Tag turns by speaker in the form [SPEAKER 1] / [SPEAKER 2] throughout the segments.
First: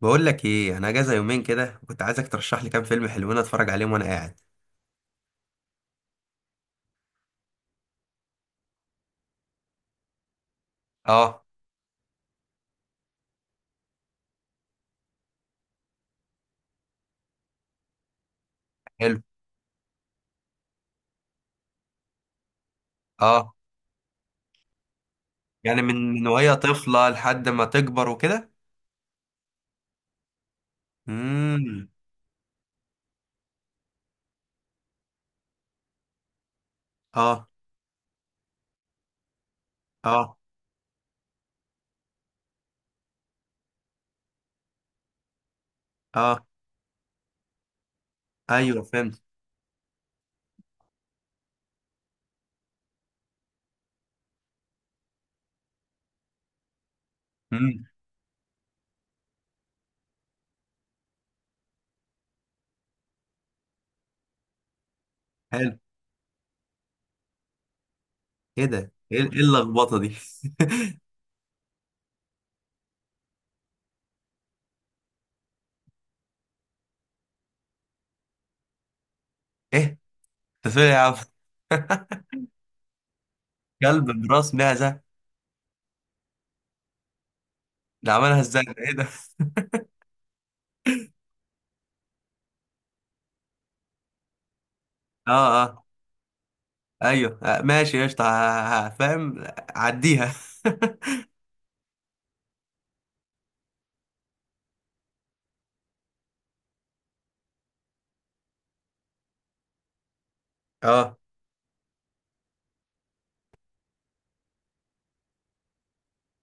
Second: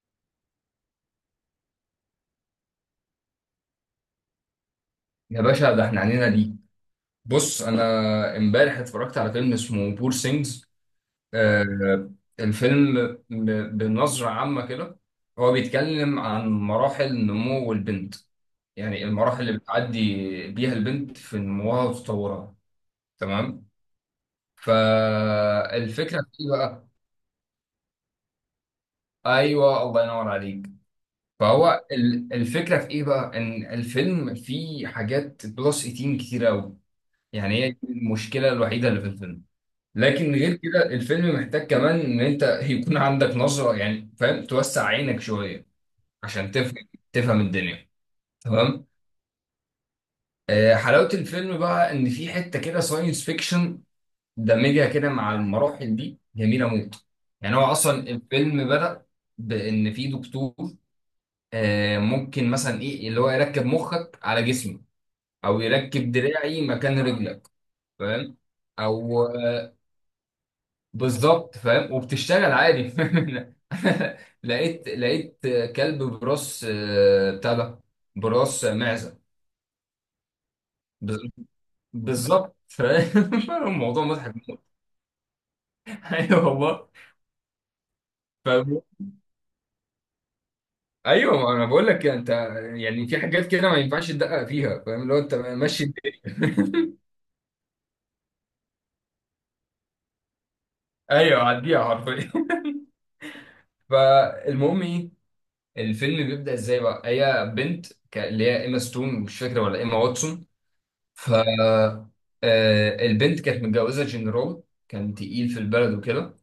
[SPEAKER 1] بقول لك ايه، انا اجازه يومين كده، وكنت عايزك ترشح لي كام فيلم حلوين اتفرج عليهم وانا قاعد.
[SPEAKER 2] يا باشا ده احنا عنينا ليك. بص، انا امبارح اتفرجت على فيلم اسمه بور سينجز.
[SPEAKER 1] اه.
[SPEAKER 2] آه الفيلم بنظرة عامة كده، هو بيتكلم عن مراحل نمو البنت. يعني
[SPEAKER 1] حلو.
[SPEAKER 2] المراحل اللي بتعدي بيها البنت في نموها وتطورها.
[SPEAKER 1] اه.
[SPEAKER 2] تمام.
[SPEAKER 1] يعني من
[SPEAKER 2] فالفكرة
[SPEAKER 1] من
[SPEAKER 2] في ايه
[SPEAKER 1] وهي
[SPEAKER 2] بقى؟
[SPEAKER 1] طفله لحد ما تكبر وكده.
[SPEAKER 2] ايوه، الله ينور عليك. فهو
[SPEAKER 1] امم.
[SPEAKER 2] الفكرة في ايه بقى؟ ان الفيلم فيه حاجات بلس 18 كتير قوي.
[SPEAKER 1] اه.
[SPEAKER 2] يعني هي دي المشكلة الوحيدة اللي في الفيلم. لكن
[SPEAKER 1] اه.
[SPEAKER 2] غير كده الفيلم محتاج كمان ان انت يكون عندك نظرة، يعني فاهم، توسع عينك شوية
[SPEAKER 1] اه.
[SPEAKER 2] عشان تفهم الدنيا.
[SPEAKER 1] ايوه،
[SPEAKER 2] تمام.
[SPEAKER 1] فهمت.
[SPEAKER 2] حلاوة الفيلم بقى ان في حتة كده ساينس فيكشن، دمجها كده مع المراحل دي جميلة موت. يعني هو
[SPEAKER 1] امم.
[SPEAKER 2] اصلا الفيلم بدأ بان في دكتور. ممكن مثلا ايه اللي هو يركب مخك على جسمي، او
[SPEAKER 1] حلو.
[SPEAKER 2] يركب دراعي مكان رجلك، فاهم؟
[SPEAKER 1] ايه ده؟ ايه
[SPEAKER 2] او
[SPEAKER 1] إيه اللخبطه دي؟
[SPEAKER 2] بالظبط، فاهم؟ وبتشتغل عادي. لقيت كلب براس بتاع ده، براس معزه.
[SPEAKER 1] ايه ده؟ فين يا عم؟
[SPEAKER 2] بز- بالظبط، فاهم. الموضوع
[SPEAKER 1] كلب براس
[SPEAKER 2] مضحك.
[SPEAKER 1] معزه؟
[SPEAKER 2] ايوه والله.
[SPEAKER 1] ده عملها ازاي؟ ده
[SPEAKER 2] فاهم؟
[SPEAKER 1] ايه ده؟
[SPEAKER 2] ايوه، ما انا بقول لك انت. يعني في حاجات كده ما ينفعش تدقق فيها، فاهم، لو
[SPEAKER 1] اه.
[SPEAKER 2] انت
[SPEAKER 1] اه.
[SPEAKER 2] ماشي الدنيا.
[SPEAKER 1] ايوه. آه، ماشي، قشطه. فاهم. عديها.
[SPEAKER 2] ايوه، عديها حرفيا. فالمهم ايه؟ الفيلم بيبدأ ازاي بقى؟ هي بنت اللي هي ايما ستون، مش فاكره ولا ايما واتسون.
[SPEAKER 1] اه.
[SPEAKER 2] ف آه، البنت كانت متجوزه جنرال، كان تقيل في البلد وكده.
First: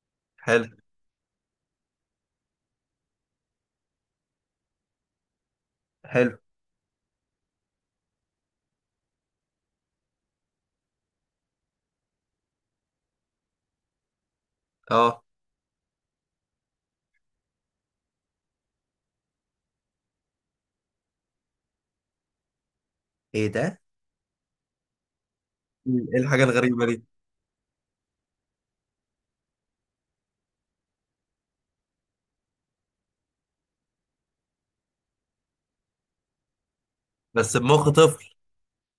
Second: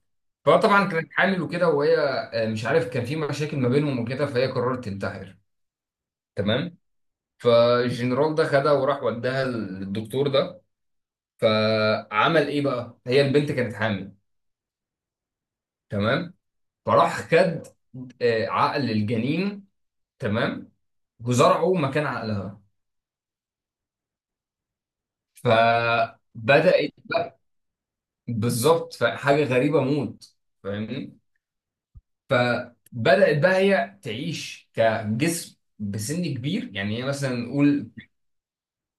[SPEAKER 1] حلو
[SPEAKER 2] فطبعا كانت حامل وكده، وهي مش عارف، كان في مشاكل ما بينهم وكده، فهي قررت تنتحر.
[SPEAKER 1] حلو.
[SPEAKER 2] تمام. فالجنرال ده خدها وراح وداها للدكتور ده. فعمل ايه بقى؟ هي البنت كانت حامل.
[SPEAKER 1] اه.
[SPEAKER 2] تمام. فراح خد عقل الجنين. تمام. وزرعه مكان عقلها.
[SPEAKER 1] ايه ده؟ ايه الحاجة الغريبة
[SPEAKER 2] فبدأت
[SPEAKER 1] دي؟
[SPEAKER 2] بقى. بالظبط، فحاجة غريبة موت. فاهمني. فبدأت بقى هي تعيش كجسم بسن كبير، يعني هي مثلا
[SPEAKER 1] بس بمخ
[SPEAKER 2] نقول.
[SPEAKER 1] طفل.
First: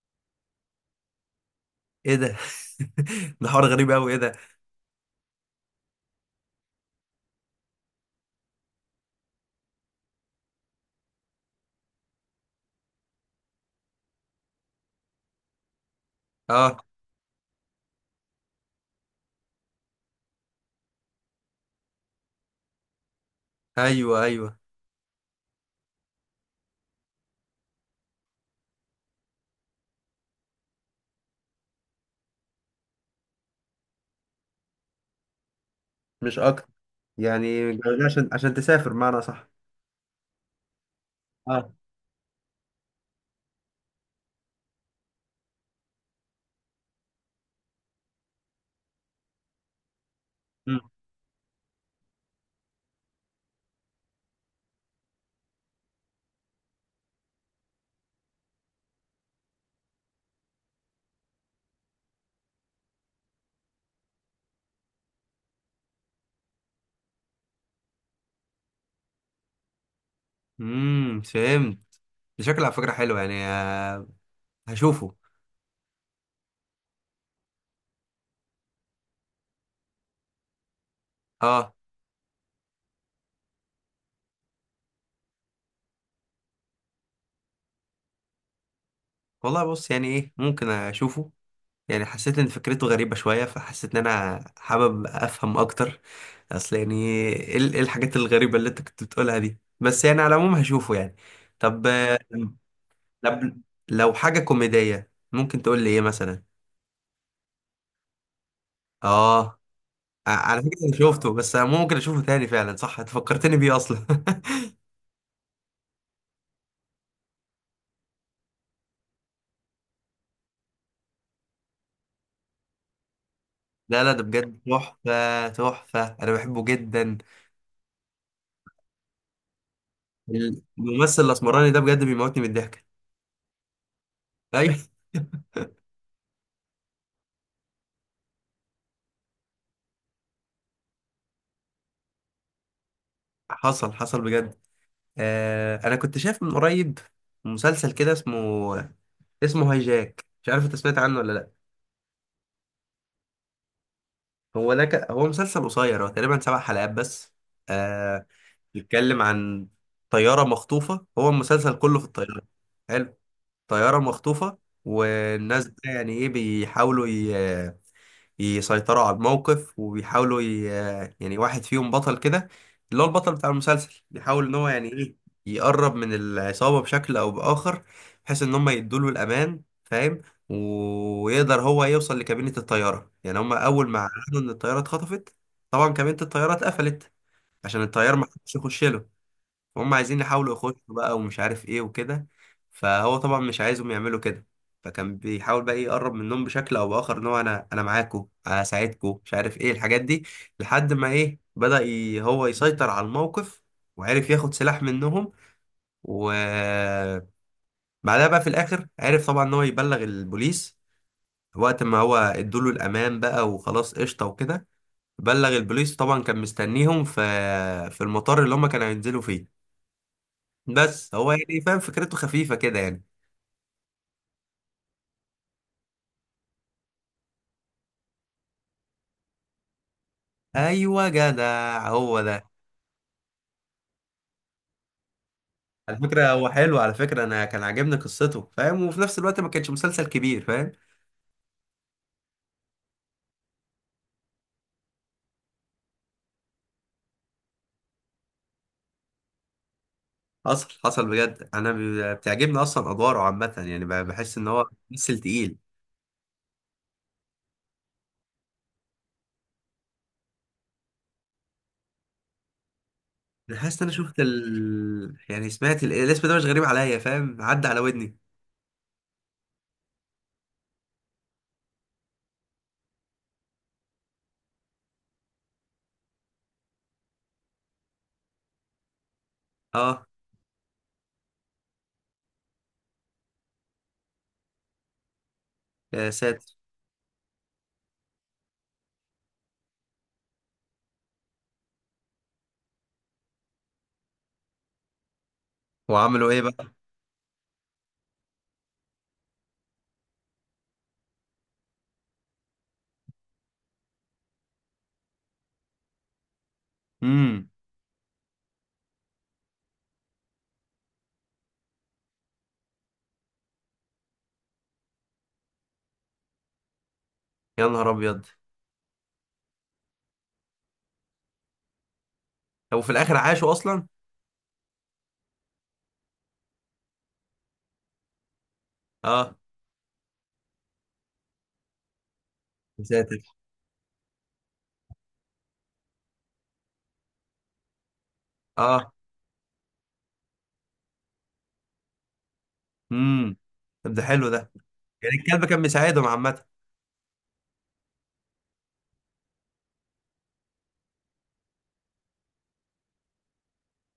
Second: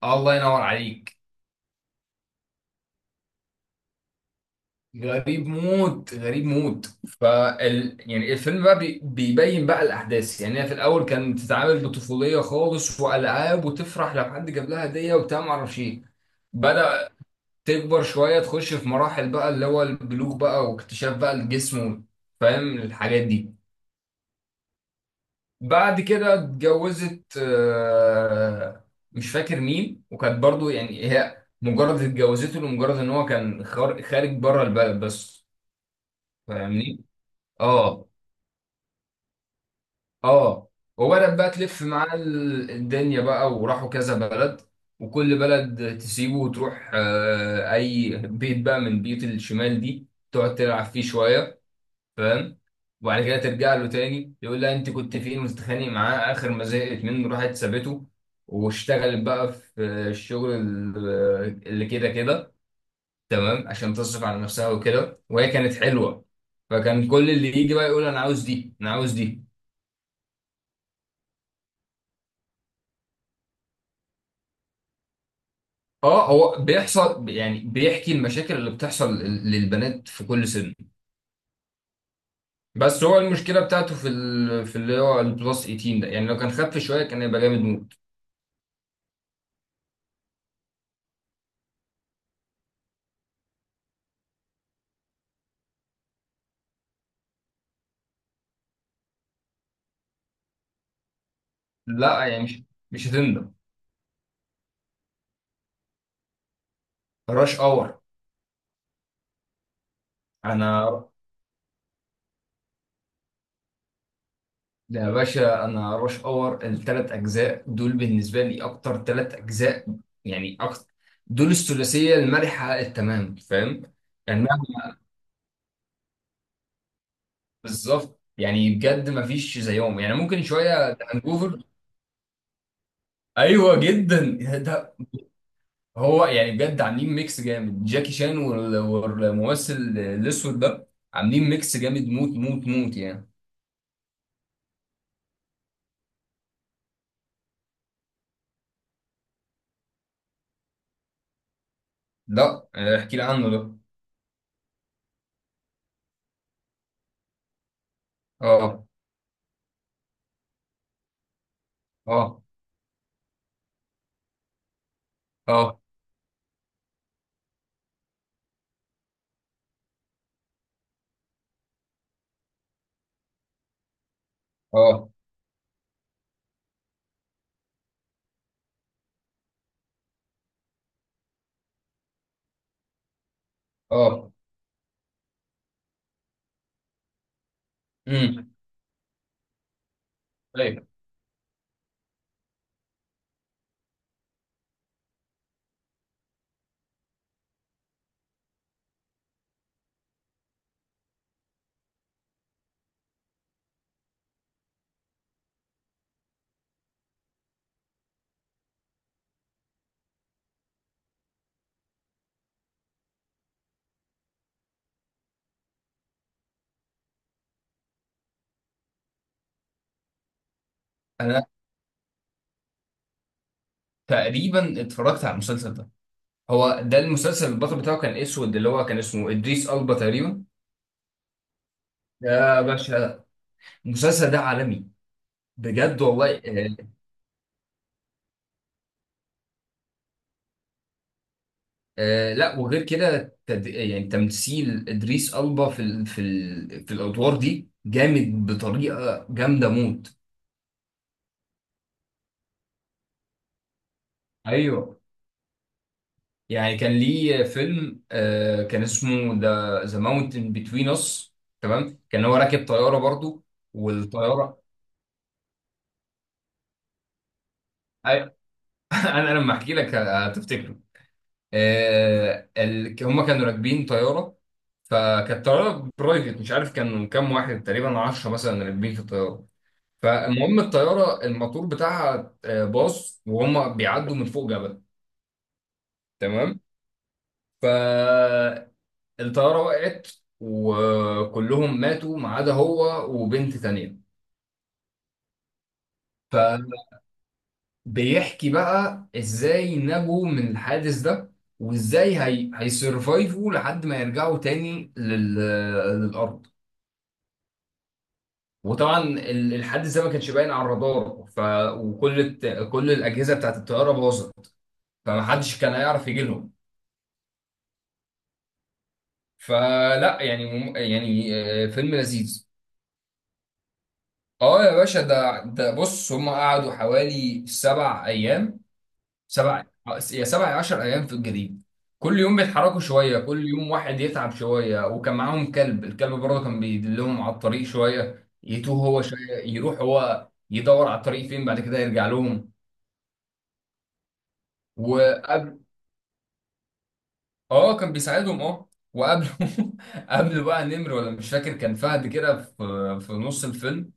[SPEAKER 2] الله ينور عليك.
[SPEAKER 1] ايه ده؟ ده حوار غريب قوي. ايه ده؟
[SPEAKER 2] غريب موت، غريب موت. يعني الفيلم بقى بيبين بقى الاحداث. يعني هي في الاول كانت بتتعامل بطفوليه خالص، والعاب، وتفرح لو حد جاب لها هديه وبتاع، ما اعرفش ايه.
[SPEAKER 1] اه.
[SPEAKER 2] بدأ تكبر شويه، تخش في مراحل بقى اللي هو البلوغ بقى، واكتشاف بقى الجسم، فاهم الحاجات دي.
[SPEAKER 1] ايوه، ايوه،
[SPEAKER 2] بعد كده اتجوزت، مش فاكر مين، وكانت برضو يعني هي مجرد اتجوزته لمجرد ان هو كان خارج بره البلد بس،
[SPEAKER 1] مش اكتر.
[SPEAKER 2] فاهمني؟
[SPEAKER 1] يعني جايبها
[SPEAKER 2] اه،
[SPEAKER 1] عشان تسافر معنى، صح؟
[SPEAKER 2] اه. وبدأت بقى
[SPEAKER 1] اه.
[SPEAKER 2] تلف معاه الدنيا بقى، وراحوا كذا بلد. وكل بلد تسيبه وتروح اي بيت بقى من بيوت الشمال دي، تقعد تلعب فيه شوية، فاهم. وبعد كده ترجع له تاني يقول لها انت كنت فين، وتتخانق معاه، اخر ما زهقت منه راحت سابته. واشتغلت بقى في الشغل اللي كده كده، تمام، عشان تصرف على نفسها وكده، وهي كانت حلوه، فكان كل اللي يجي بقى يقول انا عاوز دي، انا عاوز دي.
[SPEAKER 1] امم، فهمت. ده شكله على فكرة حلو يعني. هشوفه.
[SPEAKER 2] اه، هو بيحصل، يعني بيحكي المشاكل اللي بتحصل للبنات في كل سن.
[SPEAKER 1] اه
[SPEAKER 2] بس هو المشكله بتاعته في ال... في اللي هو البلس 18 ده، يعني لو كان خف شويه كان هيبقى جامد موت.
[SPEAKER 1] والله، بص يعني ايه، ممكن اشوفه. يعني حسيت ان فكرته غريبة شوية، فحسيت ان انا حابب افهم اكتر. اصل يعني ايه؟ إيه الحاجات الغريبة اللي انت كنت بتقولها دي؟ بس يعني على العموم هشوفه يعني. طب.
[SPEAKER 2] لا، يعني مش هتندم.
[SPEAKER 1] طب لو حاجة كوميدية ممكن تقول لي ايه مثلا؟
[SPEAKER 2] راش اور.
[SPEAKER 1] اه. على فكرة انا
[SPEAKER 2] انا
[SPEAKER 1] شفته، بس انا ممكن اشوفه تاني. فعلا صح، انت فكرتني بيه اصلا.
[SPEAKER 2] ده يا باشا، انا رش اور الثلاث اجزاء دول بالنسبه لي اكتر ثلاث اجزاء، يعني اكتر. دول الثلاثيه المرحه التمام، فاهم.
[SPEAKER 1] لا لا، ده
[SPEAKER 2] يعني نعم،
[SPEAKER 1] بجد تحفة تحفة، انا بحبه جدا.
[SPEAKER 2] بالظبط. يعني بجد ما فيش زيهم، يعني ممكن شويه ذا
[SPEAKER 1] الممثل
[SPEAKER 2] هانجوفر.
[SPEAKER 1] الاسمراني ده بجد بيموتني من الضحك.
[SPEAKER 2] ايوه جدا.
[SPEAKER 1] ايوه.
[SPEAKER 2] ده هو يعني بجد عاملين ميكس جامد، جاكي شان والممثل الاسود ده، عاملين ميكس جامد موت موت موت يعني.
[SPEAKER 1] حصل حصل بجد. آه، انا كنت شايف من قريب مسلسل كده اسمه هاي جاك، مش عارف انت سمعت عنه ولا لا.
[SPEAKER 2] لا. احكي لي عنه ده.
[SPEAKER 1] هو ده هو مسلسل قصير، هو تقريبا 7 حلقات بس. آه،
[SPEAKER 2] اه،
[SPEAKER 1] بيتكلم عن طيارة مخطوفة، هو المسلسل كله في الطيارة.
[SPEAKER 2] اه،
[SPEAKER 1] حلو. طيارة مخطوفة. والناس
[SPEAKER 2] اه،
[SPEAKER 1] بقى يعني ايه بيحاولوا يسيطروا على الموقف، وبيحاولوا يعني واحد فيهم بطل كده، اللي هو البطل بتاع المسلسل، بيحاول ان هو يعني
[SPEAKER 2] اه،
[SPEAKER 1] ايه يقرب من العصابة بشكل او بآخر، بحيث ان هم يدوله الامان، فاهم. ويقدر هو يوصل لكابينة الطيارة. يعني هم اول ما
[SPEAKER 2] اه.
[SPEAKER 1] عرفوا ان الطيارة اتخطفت، طبعا كابينة الطيارة اتقفلت، عشان الطيار ما
[SPEAKER 2] امم
[SPEAKER 1] حدش يخش له. فهم عايزين يحاولوا يخشوا بقى ومش عارف ايه وكده، فهو طبعا مش عايزهم يعملوا كده. فكان بيحاول بقى إيه يقرب منهم بشكل او باخر، ان هو انا معاكم، هساعدكم، مش عارف ايه الحاجات دي. لحد ما ايه بدأ هو يسيطر على الموقف، وعرف ياخد سلاح منهم. وبعدها بقى في الاخر عرف طبعا ان هو يبلغ البوليس وقت ما هو ادوله الامان بقى وخلاص، قشطه وكده. بلغ البوليس، طبعا كان مستنيهم في المطار اللي هم كانوا هينزلوا فيه. بس هو
[SPEAKER 2] انا
[SPEAKER 1] يعني فاهم، فكرته خفيفة كده يعني.
[SPEAKER 2] تقريبا اتفرجت على المسلسل ده. هو ده المسلسل البطل بتاعه كان اسود، اللي هو كان اسمه ادريس البا تقريبا.
[SPEAKER 1] ايوه، جدع، هو ده.
[SPEAKER 2] يا باشا، المسلسل ده عالمي،
[SPEAKER 1] على
[SPEAKER 2] بجد
[SPEAKER 1] فكرة
[SPEAKER 2] والله.
[SPEAKER 1] هو حلو،
[SPEAKER 2] آه.
[SPEAKER 1] على فكرة انا كان عاجبني قصته، فاهم، وفي نفس الوقت ما كانش مسلسل كبير، فاهم.
[SPEAKER 2] لا، وغير كده يعني تمثيل ادريس البا في الادوار دي جامد بطريقه جامده موت.
[SPEAKER 1] حصل حصل بجد. انا بتعجبني اصلا ادواره عامة، يعني بحس ان هو
[SPEAKER 2] ايوه.
[SPEAKER 1] ممثل تقيل.
[SPEAKER 2] يعني كان ليه فيلم كان اسمه ذا ماونتن بتوين اس. تمام، كان هو راكب طياره برضو.
[SPEAKER 1] انا حاسس ان انا شفت
[SPEAKER 2] والطياره
[SPEAKER 1] يعني سمعت الاسم ده مش غريب عليا، فاهم، عدى على ودني.
[SPEAKER 2] انا لما احكي لك هتفتكره. هم كانوا راكبين طياره، فكانت طياره برايفت. مش عارف كانوا كام واحد، تقريبا 10 مثلا راكبين في الطياره.
[SPEAKER 1] اه.
[SPEAKER 2] فالمهم الطياره الموتور بتاعها باظ وهم بيعدوا من فوق جبل.
[SPEAKER 1] يا ساتر.
[SPEAKER 2] تمام. فالطياره وقعت، وكلهم ماتوا ما عدا هو وبنت تانيه.
[SPEAKER 1] وعملوا ايه بقى؟
[SPEAKER 2] بيحكي بقى ازاي نجوا من الحادث ده، وازاي هيسرفايفوا لحد ما يرجعوا تاني للارض.
[SPEAKER 1] امم.
[SPEAKER 2] وطبعا الحادث ده ما كانش باين على الرادار. وكل الت... كل الاجهزه بتاعت الطياره باظت، فما حدش كان هيعرف يجي لهم.
[SPEAKER 1] يا نهار ابيض.
[SPEAKER 2] فلا، يعني يعني فيلم لذيذ.
[SPEAKER 1] هو في الاخر عاشوا اصلا؟
[SPEAKER 2] اه يا باشا، ده بص، هم قعدوا حوالي سبع ايام.
[SPEAKER 1] اه.
[SPEAKER 2] سبع يا سبع يا 10 ايام في الجليد. كل يوم بيتحركوا
[SPEAKER 1] يا ساتر.
[SPEAKER 2] شويه، كل يوم واحد يتعب شويه. وكان معاهم كلب، الكلب برضه كان بيدلهم على الطريق شويه، يتوه
[SPEAKER 1] اه.
[SPEAKER 2] هو شويه، يروح هو يدور على الطريق فين، بعد كده يرجع لهم.
[SPEAKER 1] امم. طب ده حلو ده. يعني الكلب
[SPEAKER 2] وقبل
[SPEAKER 1] كان بيساعدهم عامة.
[SPEAKER 2] اه، كان بيساعدهم، اه. وقبل قبل بقى نمر، ولا مش فاكر كان فهد كده، في نص الفيلم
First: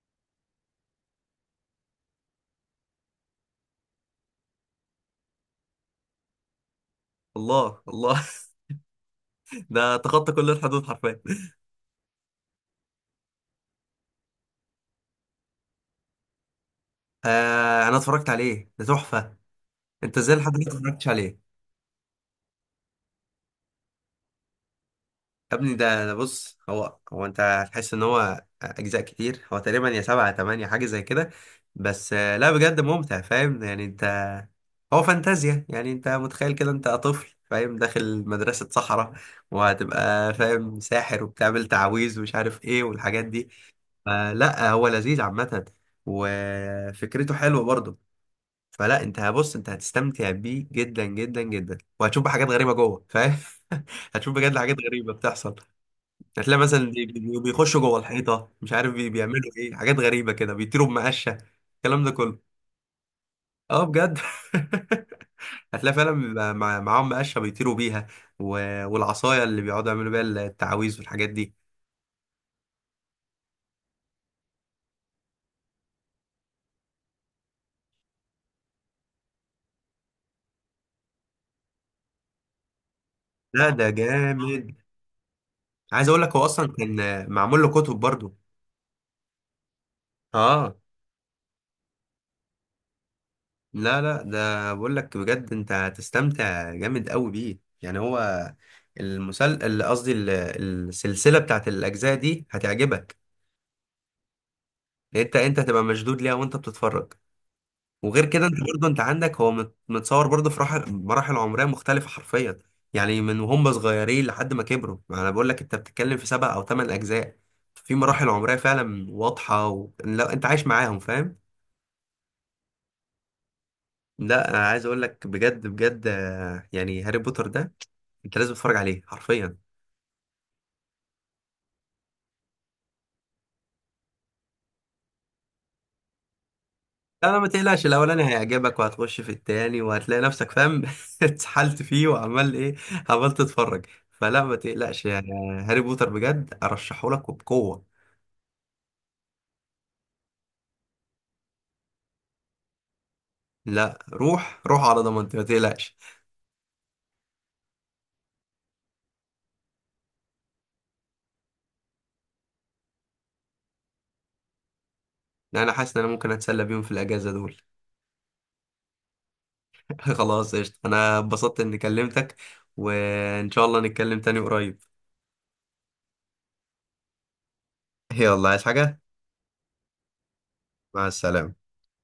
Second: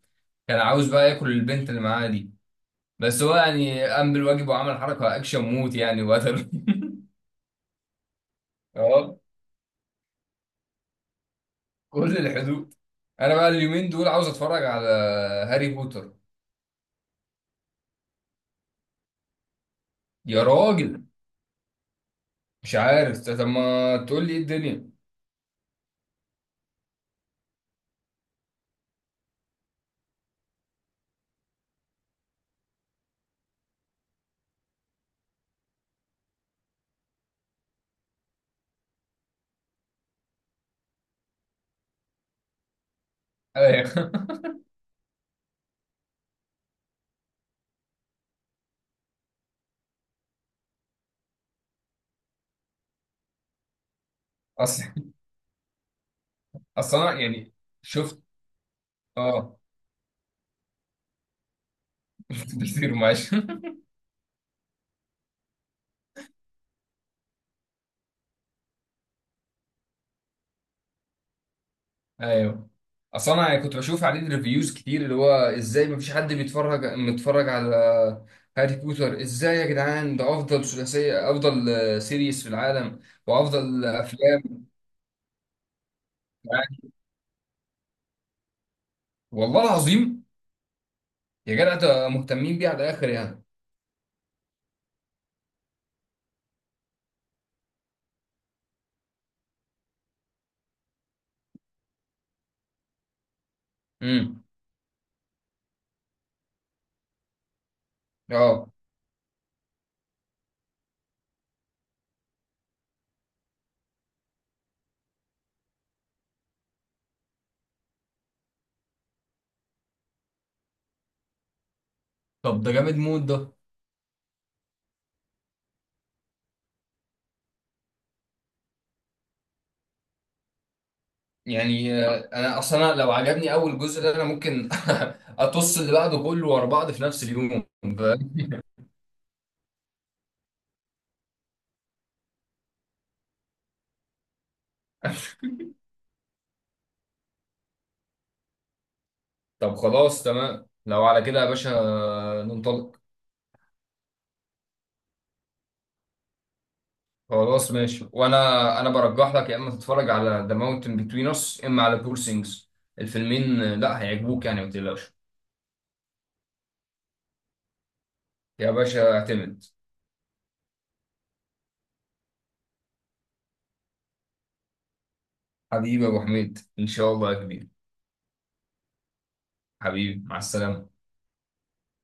[SPEAKER 2] كان عاوز بقى ياكل البنت اللي معاه دي، بس هو يعني قام بالواجب وعمل حركه اكشن موت يعني وقتل.
[SPEAKER 1] الله الله. ده تخطى كل الحدود حرفيا.
[SPEAKER 2] كل الحدود. انا بقى اليومين دول عاوز اتفرج على هاري بوتر.
[SPEAKER 1] آه، انا اتفرجت عليه، ده تحفة. انت ازاي
[SPEAKER 2] يا
[SPEAKER 1] لحد دلوقتي ما
[SPEAKER 2] راجل،
[SPEAKER 1] اتفرجتش عليه؟
[SPEAKER 2] مش عارف، طب ما تقول لي ايه الدنيا.
[SPEAKER 1] يا ابني، ده بص، هو انت هتحس ان هو اجزاء كتير، هو تقريبا يا 7 يا 8، حاجة زي كده. بس لا بجد ممتع، فاهم، يعني انت هو فانتازيا، يعني انت متخيل كده انت طفل، فاهم، داخل مدرسة صحراء، وهتبقى فاهم ساحر، وبتعمل تعاويذ ومش عارف ايه والحاجات دي.
[SPEAKER 2] ايوه.
[SPEAKER 1] فلا هو لذيذ عامة، وفكرته حلوة برضه. فلا انت هبص انت هتستمتع بيه جدا جدا جدا، وهتشوف بقى حاجات غريبة جوه، فاهم. هتشوف بجد حاجات
[SPEAKER 2] اصل
[SPEAKER 1] غريبة بتحصل. هتلاقي مثلا
[SPEAKER 2] اصل انا يعني
[SPEAKER 1] بيخشوا جوه
[SPEAKER 2] شفت.
[SPEAKER 1] الحيطة، مش عارف بيعملوا
[SPEAKER 2] اه.
[SPEAKER 1] ايه، حاجات غريبة كده، بيطيروا بمقشة، الكلام ده كله.
[SPEAKER 2] شفت كتير، معلش.
[SPEAKER 1] اه بجد. هتلاقي فعلا بيبقى معاهم مقشة بيطيروا بيها، والعصاية اللي بيقعدوا يعملوا بيها التعاويذ والحاجات دي.
[SPEAKER 2] ايوه. اصل انا يعني كنت بشوف عليه ريفيوز كتير، اللي هو ازاي مفيش حد متفرج على هاري بوتر. ازاي يا جدعان؟ ده افضل ثلاثيه، افضل سيريس في العالم،
[SPEAKER 1] لا
[SPEAKER 2] وافضل
[SPEAKER 1] ده
[SPEAKER 2] افلام.
[SPEAKER 1] جامد. عايز اقول لك هو اصلا كان معمول له كتب برضه.
[SPEAKER 2] والله العظيم.
[SPEAKER 1] اه.
[SPEAKER 2] يا جدع ده مهتمين بيه على الاخر يعني.
[SPEAKER 1] لا لا، ده بقول لك بجد انت هتستمتع جامد قوي بيه، يعني هو قصدي السلسله بتاعت الاجزاء دي هتعجبك.
[SPEAKER 2] امم
[SPEAKER 1] لان انت هتبقى مشدود ليها وانت بتتفرج. وغير كده انت
[SPEAKER 2] اه.
[SPEAKER 1] برضه انت عندك هو متصور برضه في مراحل عمريه مختلفه حرفيا. يعني من وهم صغيرين لحد ما كبروا. ما انا بقول لك انت بتتكلم في 7 او 8 اجزاء، في مراحل عمريه فعلا واضحه لا انت عايش معاهم، فاهم.
[SPEAKER 2] طب ده جامد مود ده.
[SPEAKER 1] لا انا عايز اقول لك بجد بجد، يعني هاري بوتر ده انت لازم تتفرج عليه حرفيا.
[SPEAKER 2] يعني انا اصلا لو عجبني اول جزء ده، انا ممكن اطص اللي بعده كله ورا بعض في نفس
[SPEAKER 1] لا لا، ما
[SPEAKER 2] اليوم،
[SPEAKER 1] تقلقش، الاولاني
[SPEAKER 2] فاهم.
[SPEAKER 1] هيعجبك وهتخش في التاني، وهتلاقي نفسك فاهم اتسحلت فيه وعمال ايه، عمال تتفرج. فلا ما تقلقش يعني. هاري بوتر بجد ارشحه لك وبقوة.
[SPEAKER 2] طب خلاص، تمام، لو على كده يا باشا، ننطلق.
[SPEAKER 1] لا، روح روح على ضمانتي، ما تقلقش.
[SPEAKER 2] خلاص، ماشي. وانا انا برجح لك يا اما تتفرج على ذا ماونتن بتوين اس، اما على بور سينجز. الفيلمين لا هيعجبوك، يعني ما تقلقش.
[SPEAKER 1] لا انا حاسس ان انا ممكن اتسلى بيهم في الاجازة دول.
[SPEAKER 2] يا باشا اعتمد.
[SPEAKER 1] خلاص، قشطة، انا اتبسطت اني كلمتك، وان شاء الله نتكلم تاني قريب.
[SPEAKER 2] حبيبي يا ابو حميد، ان شاء الله يا كبير.
[SPEAKER 1] يلا، عايز حاجة؟
[SPEAKER 2] حبيبي، مع السلامه.
[SPEAKER 1] مع السلامة.